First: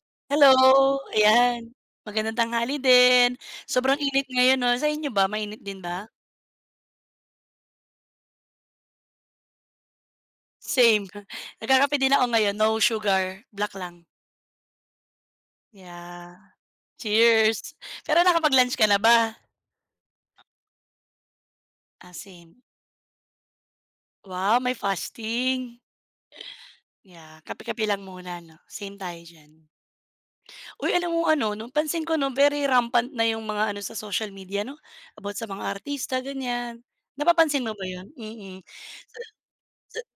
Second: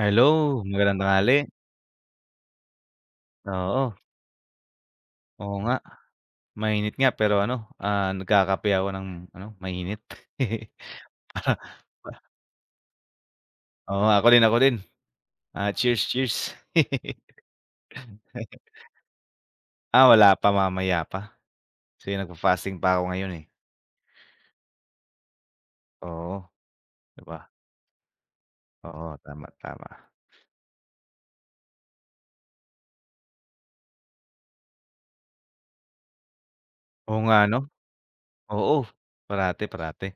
Hello, Hello, magandang tanghali. ayan. Magandang tanghali din. Oo, Sobrang init ngayon 'no, sa inyo ba oo mainit nga. din ba? Mainit nga pero ano, nagkakape ako ng ano, mainit. Same. Para, Nagkakape din ako ngayon, no sugar, black lang. oo, ako din, ako din. Ah, cheers, Yeah, cheers. cheers. Pero nakapag-lunch ka na ba? Ah, wala pa, mamaya pa. Ah, Kasi same. nagfa-fasting pa ako ngayon, eh. Wow, may fasting. Oo, 'di Yeah, ba? kape-kape lang muna 'no, same Oo, tayo tama, diyan. tama. Uy, alam mo ano 'no, pansin ko 'no, very rampant na yung mga ano sa social media 'no, about sa mga artista, ganyan. Oo nga, ano? Napapansin mo ba yun? Mm. Oo, parate Sa parate.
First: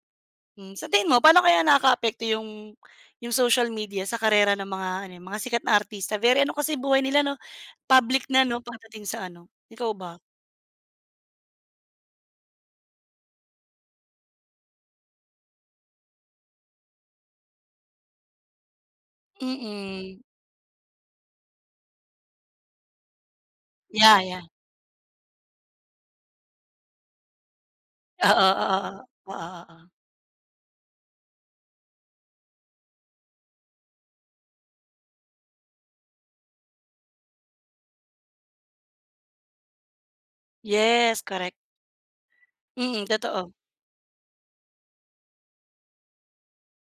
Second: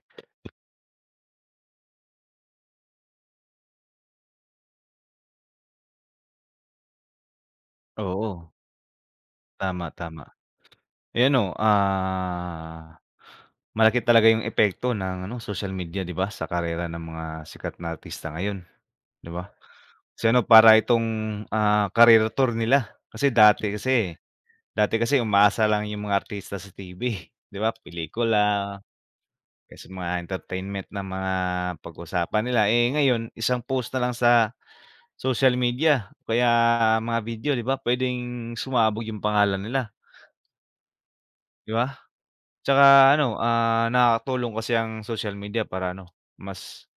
Sa tingin mo paano kaya nakakaapekto yung social media sa karera ng mga ano, mga sikat na artista? Very ano kasi buhay nila 'no, public na Oo, 'no pagdating sa ano. Ikaw tama, ba? tama. Ayan, oh, malaki talaga yung epekto ng ano, social media, 'di ba, sa karera ng mga sikat na artista ngayon, 'di ba? Mm. Kasi ano, para itong, career tour nila. Kasi dati kasi Yeah, yeah. Dati kasi umaasa lang yung mga artista sa TV, 'di ba, Oo, pelikula, oo, oo. Oo, kasi oo. mga entertainment na mga pag-usapan nila. Eh, ngayon isang post na lang sa social media kaya mga video, 'di ba, pwedeng sumabog yung pangalan nila, Yes, correct. 'di ba? Mm, Tsaka ano, totoo. Nakakatulong kasi ang social media para ano, mas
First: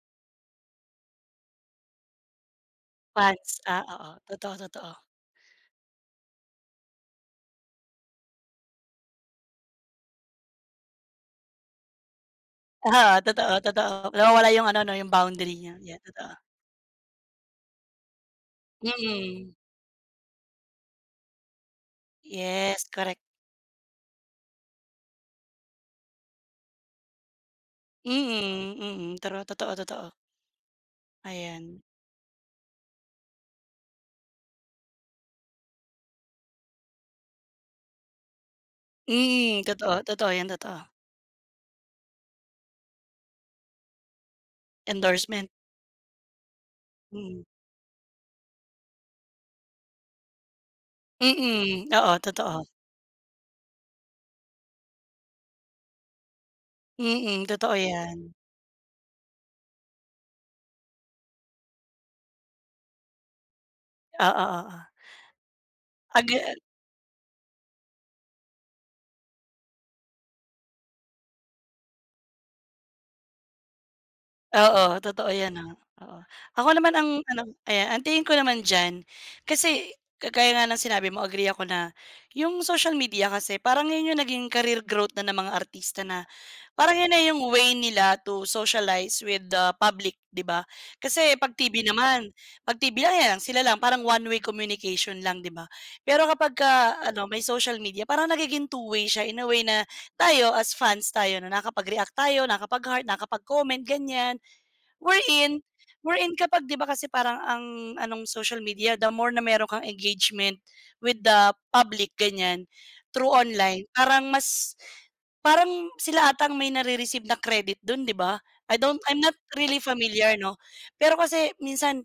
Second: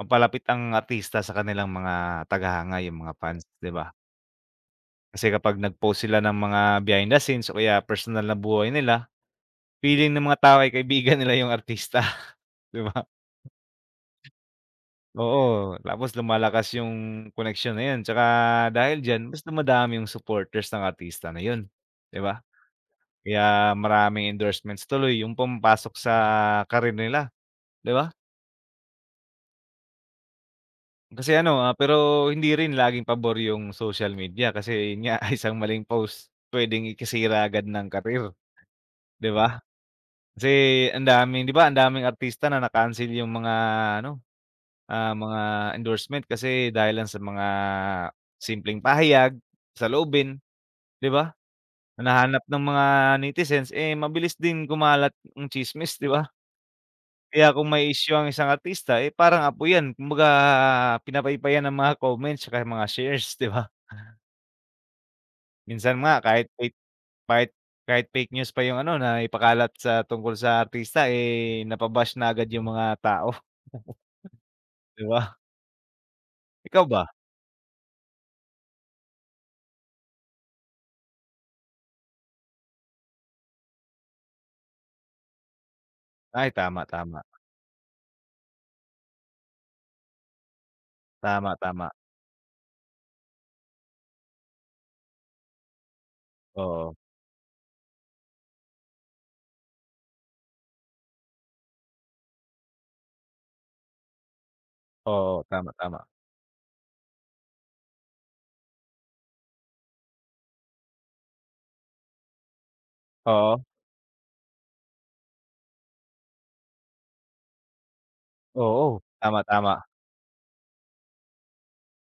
mapalapit ang artista sa kanilang mga tagahanga, yung mga fans, Fans. 'di Ah, ba? oo. Totoo, totoo. Kasi kapag nag-post sila ng mga behind the scenes o kaya personal na buhay nila, feeling ng mga tao ay kaibigan nila yung artista, 'di ba? Ah, oo, totoo, totoo. Nawawala yung ano 'no, yung boundary niya. Oo, Yeah, tapos totoo. lumalakas yung connection na yun tsaka dahil diyan mas Mm. dumadami yung supporters ng artista na yun, 'di ba? Yes, correct. Kaya maraming endorsements tuloy yung pumapasok sa karir nila, 'di ba? Mm, mm. True, totoo, totoo. Kasi ano, Ayan. pero hindi rin laging pabor yung social media kasi yun nga isang maling post puwedeng ikasira agad ng karir 'di Mm, ba? totoo, totoo yan, Kasi totoo. ang daming 'di ba ang daming artista na na-cancel yung mga ano, mga Endorsement. endorsement kasi dahil lang sa mga Mm. simpleng pahayag, saloobin, 'di ba? Mm, oo Hinahanap totoo. ng mga netizens, eh, mabilis din kumalat ang tsismis, 'di ba? Mm, Kaya kung totoo may issue 'yan. ang isang artista, eh, parang apo 'yan kumbaga pinapaypayan ng mga comments tsaka mga shares, 'di ba? Oo, oo. Minsan nga Ag kahit fake kahit kahit fake news pa yung ano na ipakalat sa tungkol sa artista, eh, napa-bash na agad yung mga tao, oo, 'di ba? totoo 'yan, ah, oo. Ako Ikaw naman ba? ang ano ayan, ang tingin ko naman diyan, kasi kagaya nga ng sinabi mo agree ako na, yung social media kasi parang 'yun yung naging career growth na ng mga artista na. Ay tama, Parang yun tama. na yung way nila to socialize with the public, 'di ba? Kasi 'pag Tama, TV tama. naman, 'pag TV lang, ayan lang, sila lang, parang one way communication lang, 'di ba? Pero Oo. kapagka ano, may social media, parang nagiging two way siya in a way na tayo as fans tayo na nakakapag-react tayo, nakakapag-heart, nakakapag-comment, ganyan. Oo, Wherein tama, tama. wherein kapag 'di ba kasi parang ang anong social media, the more na meron kang engagement with the public, ganyan, through Oo, online, parang mas parang sila atang may nare-receive na credit dun, 'di ba? Oo. I'm not Tama, really tama. familiar 'no. Pero kasi minsan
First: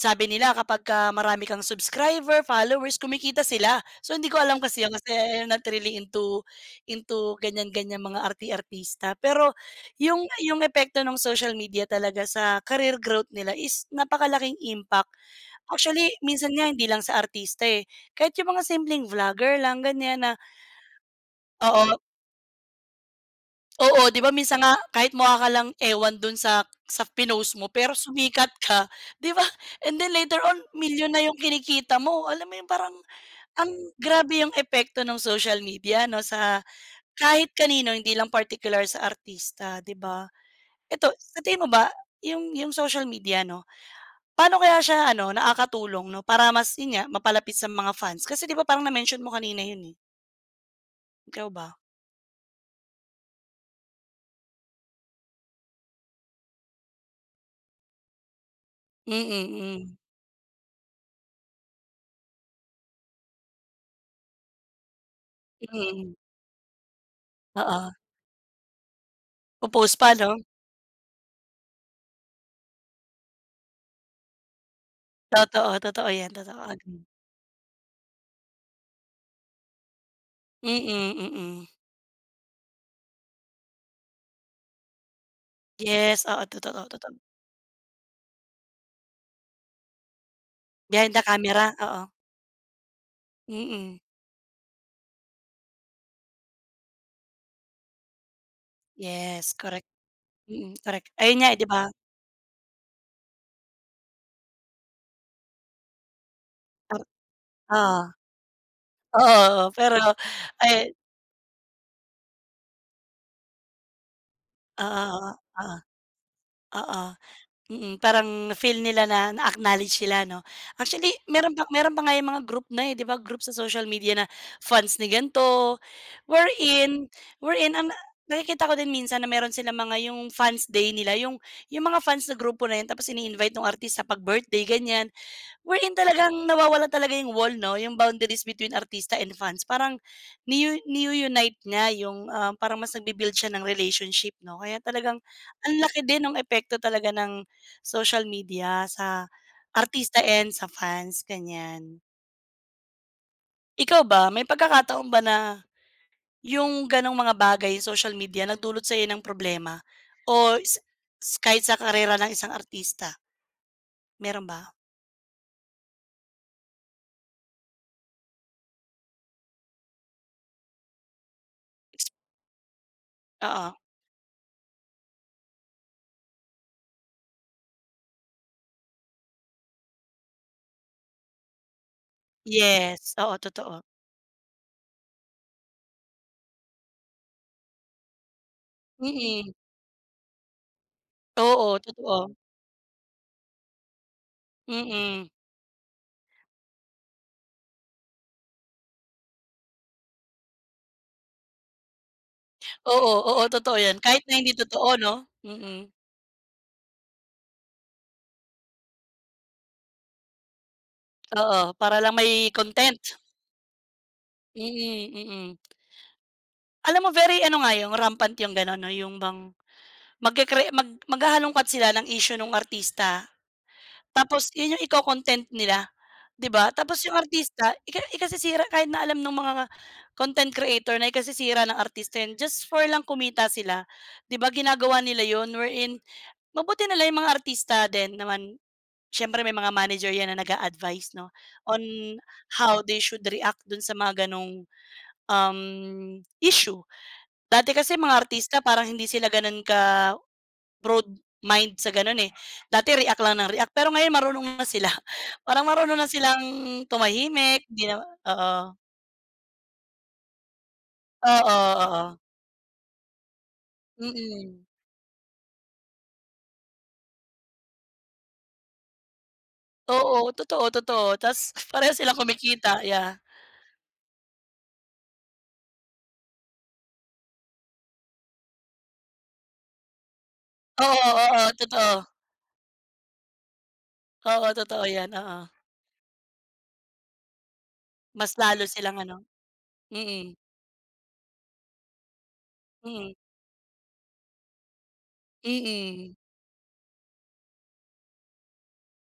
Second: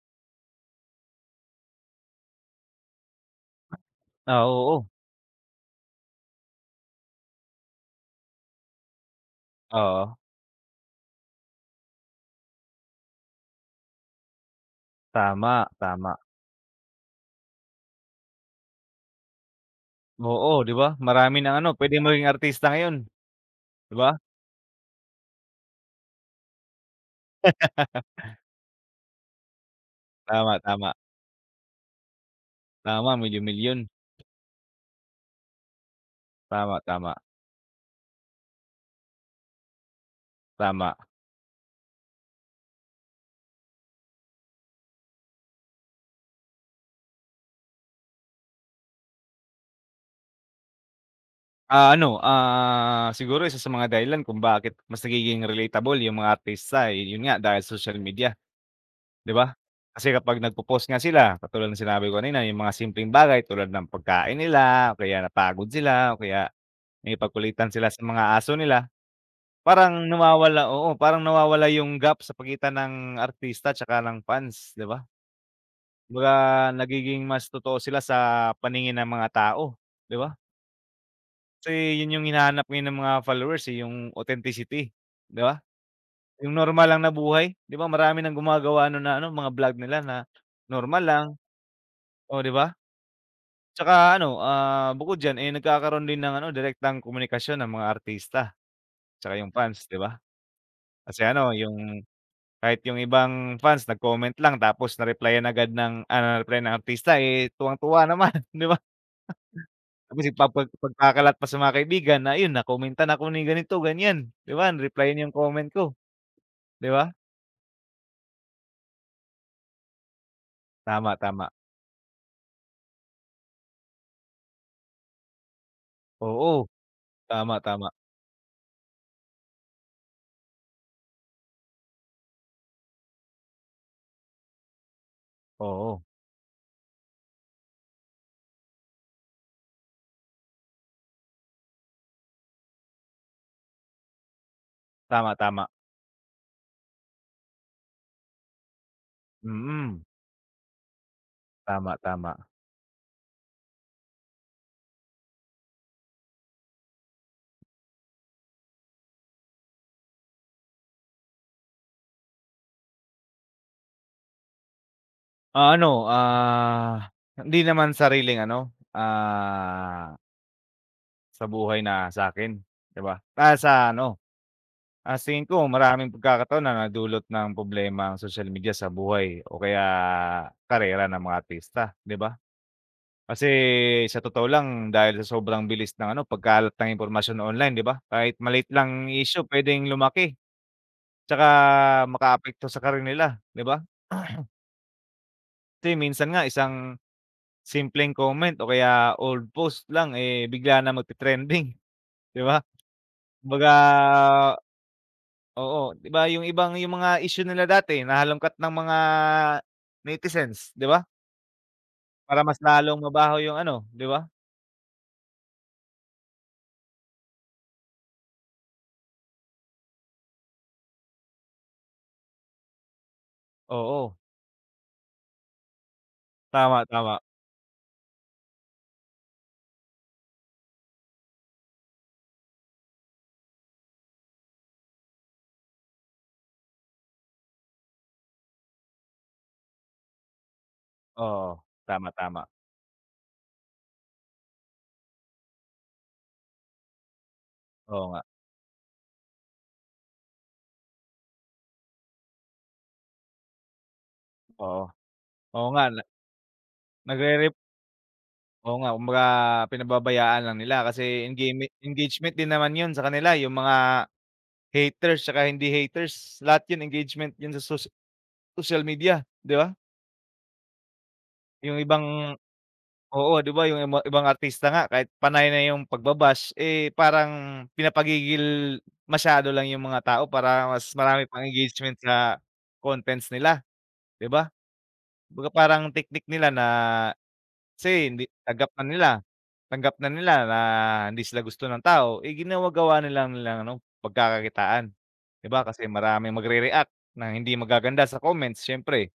sabi nila kapagka marami kang subscriber, followers, kumikita sila. So hindi ko Ah, alam kasi oo. yun kasi I'm not really into ganyan ganyan mga arti-artista. Pero Oo. Yung epekto ng social media talaga sa career growth nila is napakalaking impact. Tama, tama. Actually, minsan nga hindi lang sa artista, eh, kahit yung mga simpleng vlogger lang ganyan na Oo, 'di ba? Marami ng ano, oo, puwedeng maging artista ngayon, 'di oo, ba? 'di ba minsan nga kahit mukha ka lang ewan dun sa pinost mo pero sumikat ka, 'di ba? And then later on Tama, tama. milyon na yung kinikita mo. Alam mo yun parang Tama, ang milyon-milyon. grabe yung epekto ng social media 'no sa Tama, tama, kahit kanino hindi lang particular sa artista, 'di ba? tama. Eto, sa tingin mo ba yung social media 'no, paano kaya siya ano nakakatulong 'no para mas yun nga mapalapit sa mga fans? Kasi 'di ba parang na-mention mo kanina yun, eh. Ikaw ba? Ah, ano, siguro isa sa mga dahilan kung bakit mas nagiging relatable yung mga artista, eh, yun nga dahil social media. Mm, 'Di ba? mm. Kasi kapag nagpo-post nga sila, katulad ng sinabi ko kanina, yung mga simpleng bagay tulad ng pagkain nila o kaya Mm. napagod Mm, mm. sila o kaya nakipagkulitan Oo, sila sa mga aso nila, po-post parang pa 'no? nawawala oo, parang nawawala yung gap sa pagitan ng artista tsaka ng fans, 'di ba? Totoo, totoo 'yan, Kumbaga totoo, agree. nagiging mas totoo sila sa paningin ng mga tao, 'di ba? Mm, mm. Kasi yun yung hinahanap ngayon ng mga followers, eh, yung authenticity, 'di ba? Yes, oo, Yung totoo, normal lang na totoo. buhay, 'di ba marami ng gumagawa ano na ano, mga vlog nila na normal Behind the lang, camera, oo. oh, 'di ba? Mm, Tsaka ano, bukod diyan, eh, nagkakaroon din ng ano, direktang komunikasyon ng mga artista tsaka yung yes, correct. fans, 'di ba? Mm, correct. Kasi Ayun nga, ano, eh, 'di ba? yung kahit yung ibang fans nag-comment lang tapos na-replyan ng Par artista, eh, oo, tuwang-tuwa naman, 'di ba? oo, oo, pero Tapos ay pagkakalat pa sa mga kaibigan na yun "Nakomentan ako ni ganito, ganiyan." 'Di ba, oo, replyan yung oo, comment oo, ko, 'di ba? oo. Mm, parang feel nila na na-acknowledge sila 'no. Actually, Tama, tama. Meron pa nga yung mga group na, eh, 'di ba, group sa social media na fans ni ganito, Oo, wherein tama, wherein ang tama. nakikita ko din minsan na meron silang mga yung fans day nila, yung mga fans na grupo na yun tapos ini-invite nung artist sa pag-birthday, ganyan. Wherein Oo, talagang nawawala talaga yung wall 'no, yung boundaries between artista and fans parang niu niu unite niya yung, ah, parang mas nagbi siya ng relationship 'no. Kaya talagang tama, tama. ang laki din ng epekto talaga ng social media sa Mm, artista and sa fans, tama, ganyan. tama. Ikaw ba, may pagkakataon ba na yung gano'ng mga bagay, social media nagdulot sa'yo ng problema o s s kahit sa karera ng isang artista, meron ba? Ah, ano, hindi naman sariling ano, sa buhay na sa'kin, 'di ba? Ah, Oo. sa ano, sa tingin ko maraming pagkakataon na nadulot ng problema ang social media sa buhay o kaya karera ng mga artista, 'di ba? Yes, oo Kasi totoo. sa totoo lang dahil sa sobrang bilis ng ano, pagkalat ng impormasyon online, 'di ba? Kahit maliit lang issue Mm. puwedeng lumaki, 'tsaka Oo, totoo. makaapekto sa career nila, 'di ba? Mm. Kasi minsan nga isang simpleng comment o kaya old post lang, eh, bigla na magte-trending, 'di ba? Oo, oo, Kumbaga totoo 'yan. Kahit na hindi totoo 'no? Mm. oo, 'di ba yung mga issue nila dati nahalongkat ng mga netizens, 'di ba? Oo, para lang may Para mas content. lalong mabaho yung ano, 'di ba? Mm, mm. Alam mo very ano nga 'yung rampant 'yung gano'n 'no, 'yung bang magkekre mag maghahalungkat sila ng issue nung artista, Oo, tapos 'yun 'yung iko-content nila, 'di ba? tama, Tapos 'yung tama. artista ika ikasisira kahit na alam nung mga content creator na ikasisira ng artista 'yun, just for lang kumita sila. 'Di ba ginagawa nila 'yun, wherein mabuti na lang yung mga artista din naman, siyempre may mga manager 'yan na nag-a-advice 'no, Oo, on tama, tama. how they should react dun sa mga gano'ng, issue. Dati kasi Oo mga nga, artista parang hindi sila gano'n ka broad mind sa gano'n, eh. Dati react lang ng react, pero ngayon marunong na oo. sila. Parang Oo nga marunong na na silang nagre-rep tumahimik, 'di na oo. Oo nga kumbaga pinababayaan lang nila kasi Oo, oo. engagement din naman yun sa kanila yung mga Mm. haters tsaka hindi haters, lahat yun engagement yun sa social Social media, 'di ba? Oo, totoo, totoo. Ta's Yung parehas silang ibang kumikita, yeah. Oo, 'di ba, yung ibang artista nga kahit panay na yung eh, parang pinapagigil masyado lang yung mga tao para mas Oo, marami pang oo, engagement totoo. sa contents nila, 'di Oo, ba? totoo 'yan, oo. Kumbaga parang teknik nila na kasi hindi Mas lalo tanggap na silang nila, ano mm, na hindi sila gusto ng tao, eh, ginagawa na mm, nilang ano, pagkakakitaan, 'di ba? Kasi mm. maraming magre-react ng hindi magaganda sa comments siyempre,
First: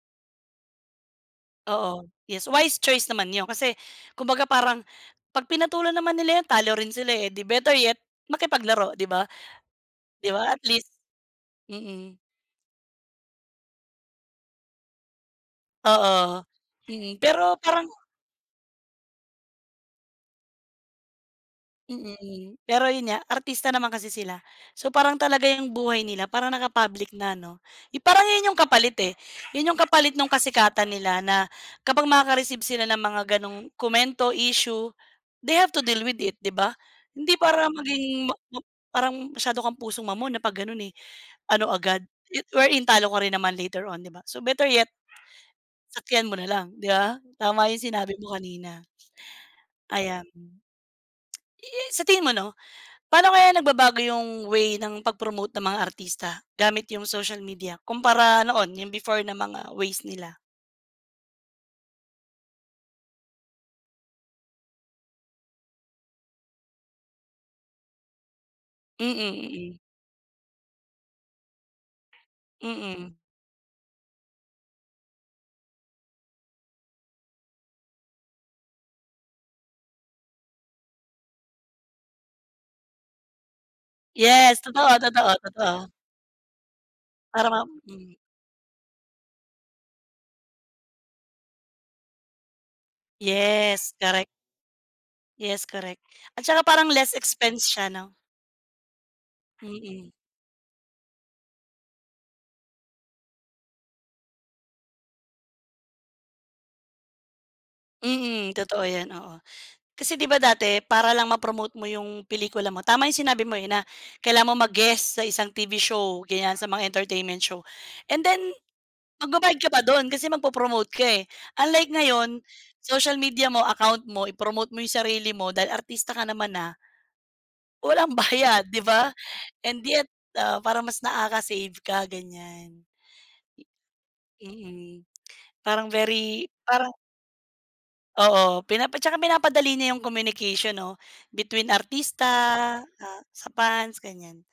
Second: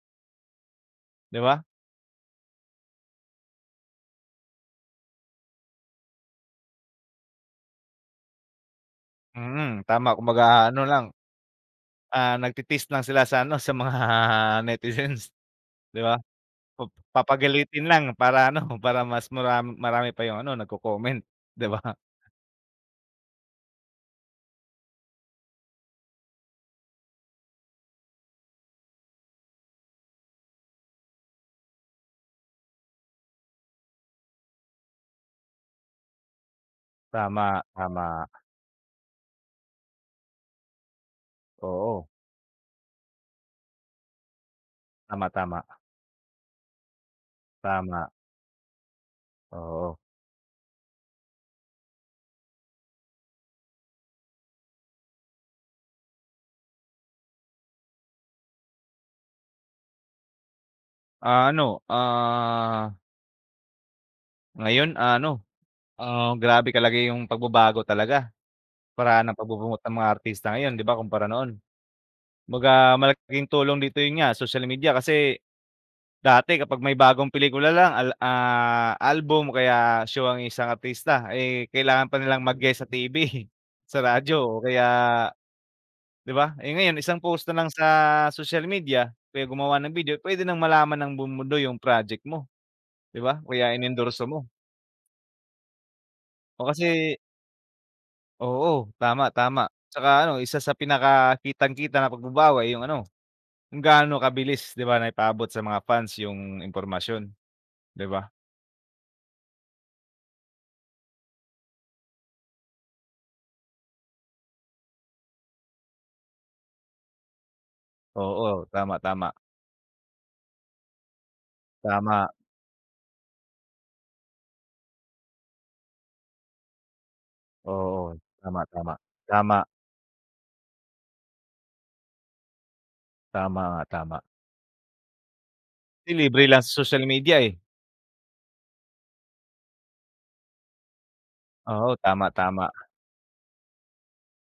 'di ba? Oo, yes, wise choice naman 'yun kasi kumbaga parang 'pag pinatulan naman nila 'yun talo rin sila, eh, 'di better yet makipaglaro 'di ba? Mm, tama 'Di kumbaga ba at ano least lang mm, nagti-tease lang sila sa ano, sa mga netizens, 'di ba? oo, Pa mm. Pero Papagalitin parang lang para ano, para mas marami pa yung ano, nagko-comment, 'di ba? mm, pero yun nga, artista naman kasi sila. So, parang talaga yung buhay nila parang naka-public na 'no. Yung parang yun yung kapalit, eh, yun yung kapalit nung kasikatan nila na kapag makaka-receive sila ng mga ganong komento, issue, they have to deal with it, 'di ba? Hindi Tama, para tama. maging ma ma parang masyado kang pusong mamon na 'pag ganun, eh, ano agad, Oo, it wherein talo ka rin naman later on, 'di ba? So, better yet, tama, tama, sakyan mo na lang, 'di ba? Tama yung tama, sinabi mo kanina, oo. ayan. Eh, sa tingin mo 'no paano kaya nagbabago yung way ng pag-promote ng mga artista gamit yung social media kumpara noon, yung before na mga ways nila? Ah, ano, ngayon ah, ano, grabe talaga yung pagbabago talaga, Mm, paraan ng mm, mm. pagbubuhat ng mga artista ngayon, 'di ba, kumpara noon. Kumbaga Mm. malaking tulong dito yun nga, social media kasi. Dati kapag may bagong pelikula album o kaya show ang isang artista, eh, kailangan pa nilang mag-guest sa TV, sa radyo o Yes, kaya totoo, totoo, totoo. 'di ba? Eh, ngayon isang post Para ma na lang sa hmm, social media, o kaya gumawa ng video, puwede nang malaman ng buong mundo yung project mo, 'di ba? O kaya yes, correct. inendorso mo. Yes, correct. At saka O parang less kasi expense siya 'no? oo, tama, tama. Tsaka Mm. ano, isa sa pinakakitang-kita na pagbabawi yung ano, kung gaano kabilis 'di ba, naipaabot sa mga fans yung impormasyon, 'di ba? Mm, totoo 'yan, oo. Kasi 'di ba dati para lang ma-promote mo yung pelikula mo, tama yung sinabi mo, eh, na kailangan mo mag-guest sa isang TV show, ganyan, sa mga entertainment show. And then Oo, tama, tama. magbabayad ka pa dun kasi magpo-promote ka, eh. Unlike ngayon, Tama. social media mo, account mo, i-promote mo yung sarili mo dahil artista ka naman na walang Oo, tama, bayad, 'di tama. ba? Tama, And yet, ah, parang mas nakaka-save ka, ganyan. tama nga, tama. Mm. Parang Kasi libre very lang sa parang social media, eh. oo, pinapa tsaka pinapadali niya yung communication 'no, between Oo, artista, tama, tama. ah, sa fans ganyan.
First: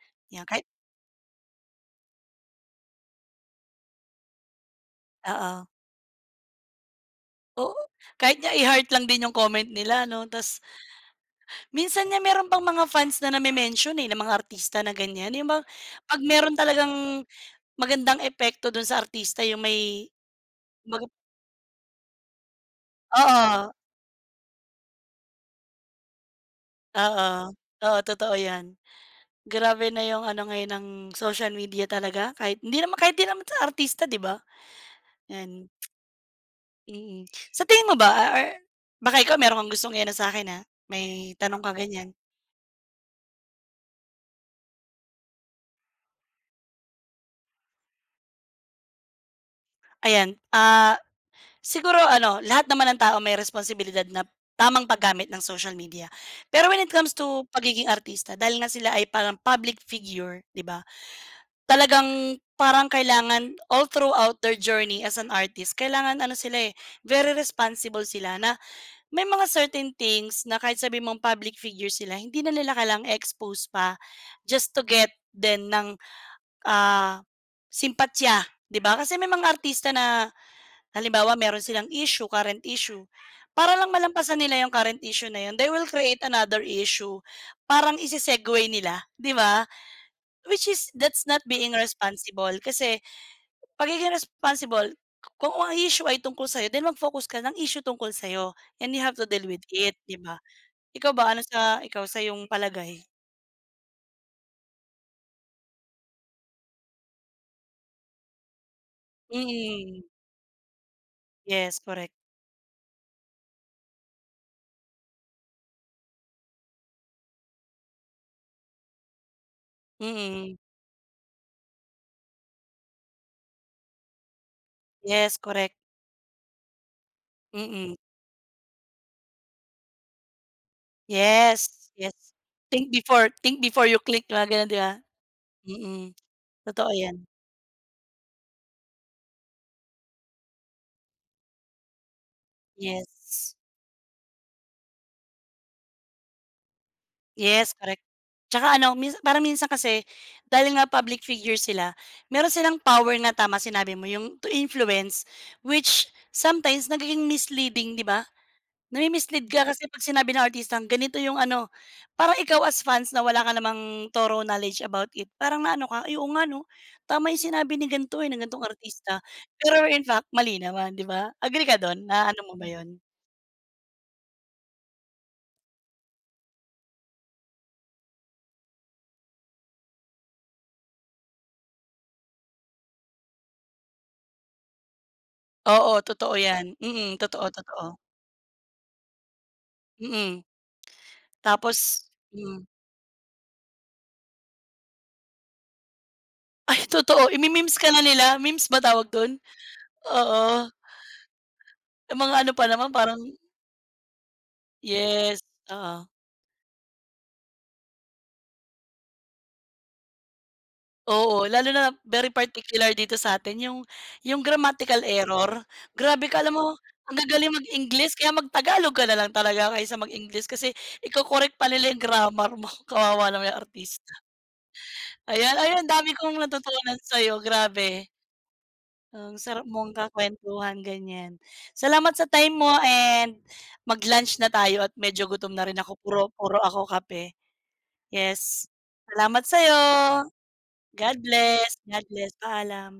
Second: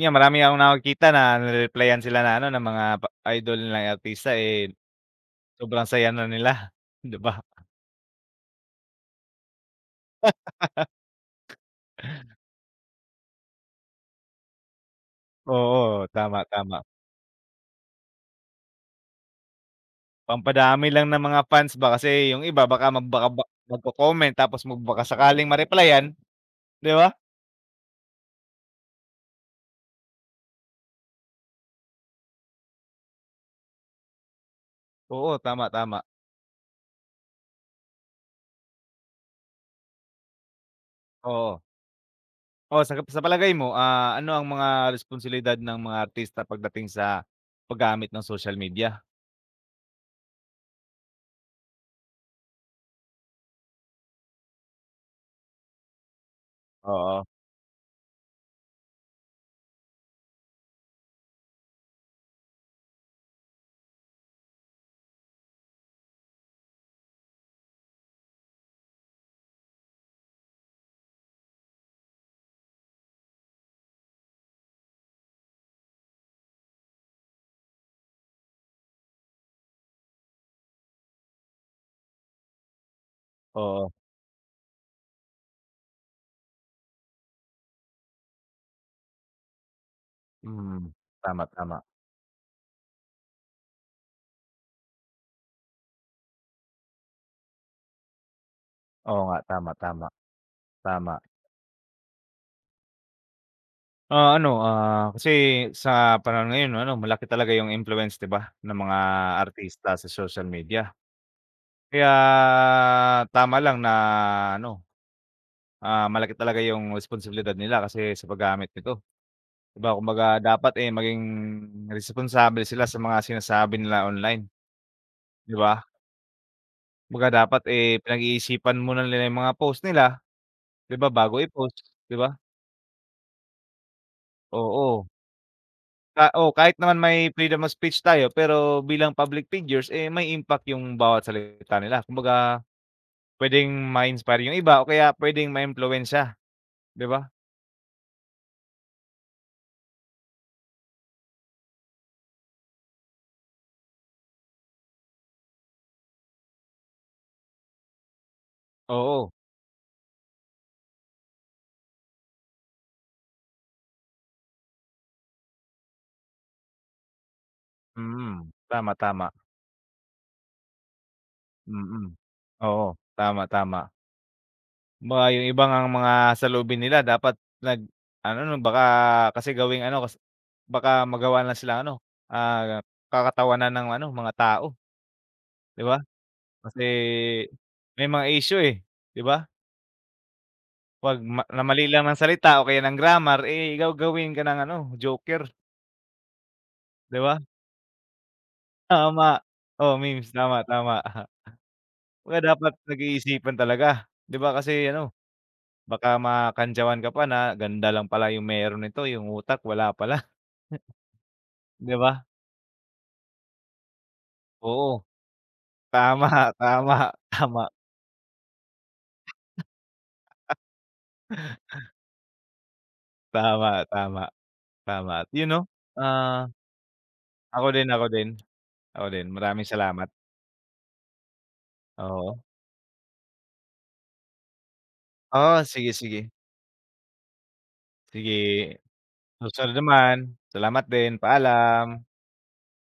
Yan, marami 'Yan akong kahit nakakita na nire-replyan sila na ano, ng mga idol na artista, eh, oo. sobrang saya na nila, 'di ba? Oo, kahit nga i-heart lang din yung comment nila 'no, ta's minsan nga meron pang mga fans na name-mention, eh, ng mga artista na ganyan, yung bang Oo, 'pag tama, meron tama. talagang magandang epekto dun sa artista yung may Pampadami lang kumbaga ng mga fans ba kasi yung iba baka ba oo, magko-comment tapos baka sakaling ma-replyan, 'di ba? oo, oo, totoo 'yan. Grabe na yung ano ngayon ng social media talaga kahit hindi naman kahit 'di naman sa artista 'di ba? Oo, 'Yan. tama, tama. Mm. Sa tingin mo ba, ah, or baka ikaw meron kang gustong i-ano sa'kin, ah, may Oo. tanong ka ganyan. Oh, sa palagay mo, ah, ano ang mga responsilidad ng mga artista pagdating sa paggamit ng social media? Ayan, ah, siguro ano, lahat naman ng tao may responsibilidad na tamang paggamit ng social media. Pero when it comes Oo, to pagiging artista, dahil nga sila ay parang public figure, 'di ba? Talagang parang kailangan all throughout their journey as an artist, kailangan ano sila, eh, very responsible sila na may mga certain things na kahit sabi mong public figure sila, hindi na nila kailangang expose pa just to get din ng, ah, simpatya, 'di ba? Kasi may mga artista na halimbawa meron silang issue, current issue, para lang oo. malampasan nila yung current issue na yun, they will create another issue. Parang ise-segue nila, 'di ba? Which is Mm, that's not tama, being tama. responsible kasi pagiging responsible, kung ang issue ay tungkol sa'yo, then mag-focus ka ng issue tungkol sa'yo and you have Oo to nga, deal with tama, it, tama, 'di ba? Ikaw tama. ba, ano sa ikaw sa iyong palagay? Ah, ano, kasi sa panahon ngayon ano, malaki talaga yung influence 'di ba, ng mga artista Mm, sa social media. yes, Kaya correct. tama lang na ano, malaki talaga yung responsibilidad nila kasi sa paggamit nito. 'Di ba kumbaga Mm, dapat, eh, maging responsable sila sa mga sinasabi nila online. yes, 'Di correct. ba? Kumbaga dapat, eh, Mm, pinag-iisipan muna nila yung mga post nila, 'di ba, bago i-post, yes, yes. 'di ba? Think before you click, mga gano'n, 'di ba? Oo, Mm, oo, kahit totoo naman may 'yan. freedom of speech tayo pero bilang public figures, eh, may impact yung bawat salita nila. Kumbaga Yes. puwedeng ma-inspire yung iba o kaya puwedeng maimpluwensiya, 'di ba? Yes, correct. Tsaka ano, minsan parang minsan kasi dahil nga public figure sila, meron silang power na tama sinabi mo, yung to influence, which sometimes nagiging misleading, 'di ba? Oo, Nami-mislead ka kasi 'pag sinabi ng artistang ganito yung ano, parang ikaw as fans na wala ka namang thorough knowledge about it, parang na ano ka, "Ay oo nga 'no, tama yung sinabi ni gan'to, eh, ng mm. gan'tong Tama, artista." tama. Pero in fact mali naman, 'di ba? Agree ka Mm. Mm. do'n? Naano mo ba Oo, 'yun? tama, tama. Baka yung iba ngang mga saloobin nila dapat ano 'no, baka kasi gawing ano kas baka magawa na silang ano, kakatawanan ng ano, mga tao, 'di Oo, ba? totoo 'yan. Kasi Mm, totoo, totoo. may mga issue, eh, 'di ba? Mm. 'Pag na mali Tapos lang ng salita hmm. o kaya ng grammar, eh, gagawin ka ng ano, joker, Ay 'di totoo, ba? imi-memes ka na nila. Memes ba tawag do'n? Tama, oo, memes, Oo, tama, tama. yung mga Kaya ano pa dapat naman parang pinag-iisipan talaga, 'di ba? Kasi ano, yes, oo. baka makantyawan ka pa na, "Ganda lang pala yung meron nito, yung utak wala pala," Oo, lalo na 'di ba? very particular dito sa atin yung grammatical Oo, error. Grabe tama, ka alam mo, tama, ang gagaling tama, mag-English kaya mag-Tagalog ka na lang talaga kaysa mag-English kasi iko-correct pa nila yung grammar mo, kawawa naman yung tama, artista. tama, tama. Ayan, ayun ang dami kong ah, natutunan sa'yo, Ako din, ako grabe. din, ako din. Ang Maraming sarap mong salamat, kakuwentuhan, ganyan. Salamat sa oo. time mo and mag-lunch na tayo at medyo gutom Oo, na rin sige, ako, sige. puro puro ako kape. Yes, Sige, salamat susunod sa'yo. naman. Salamat din, God paalam. bless, paalam.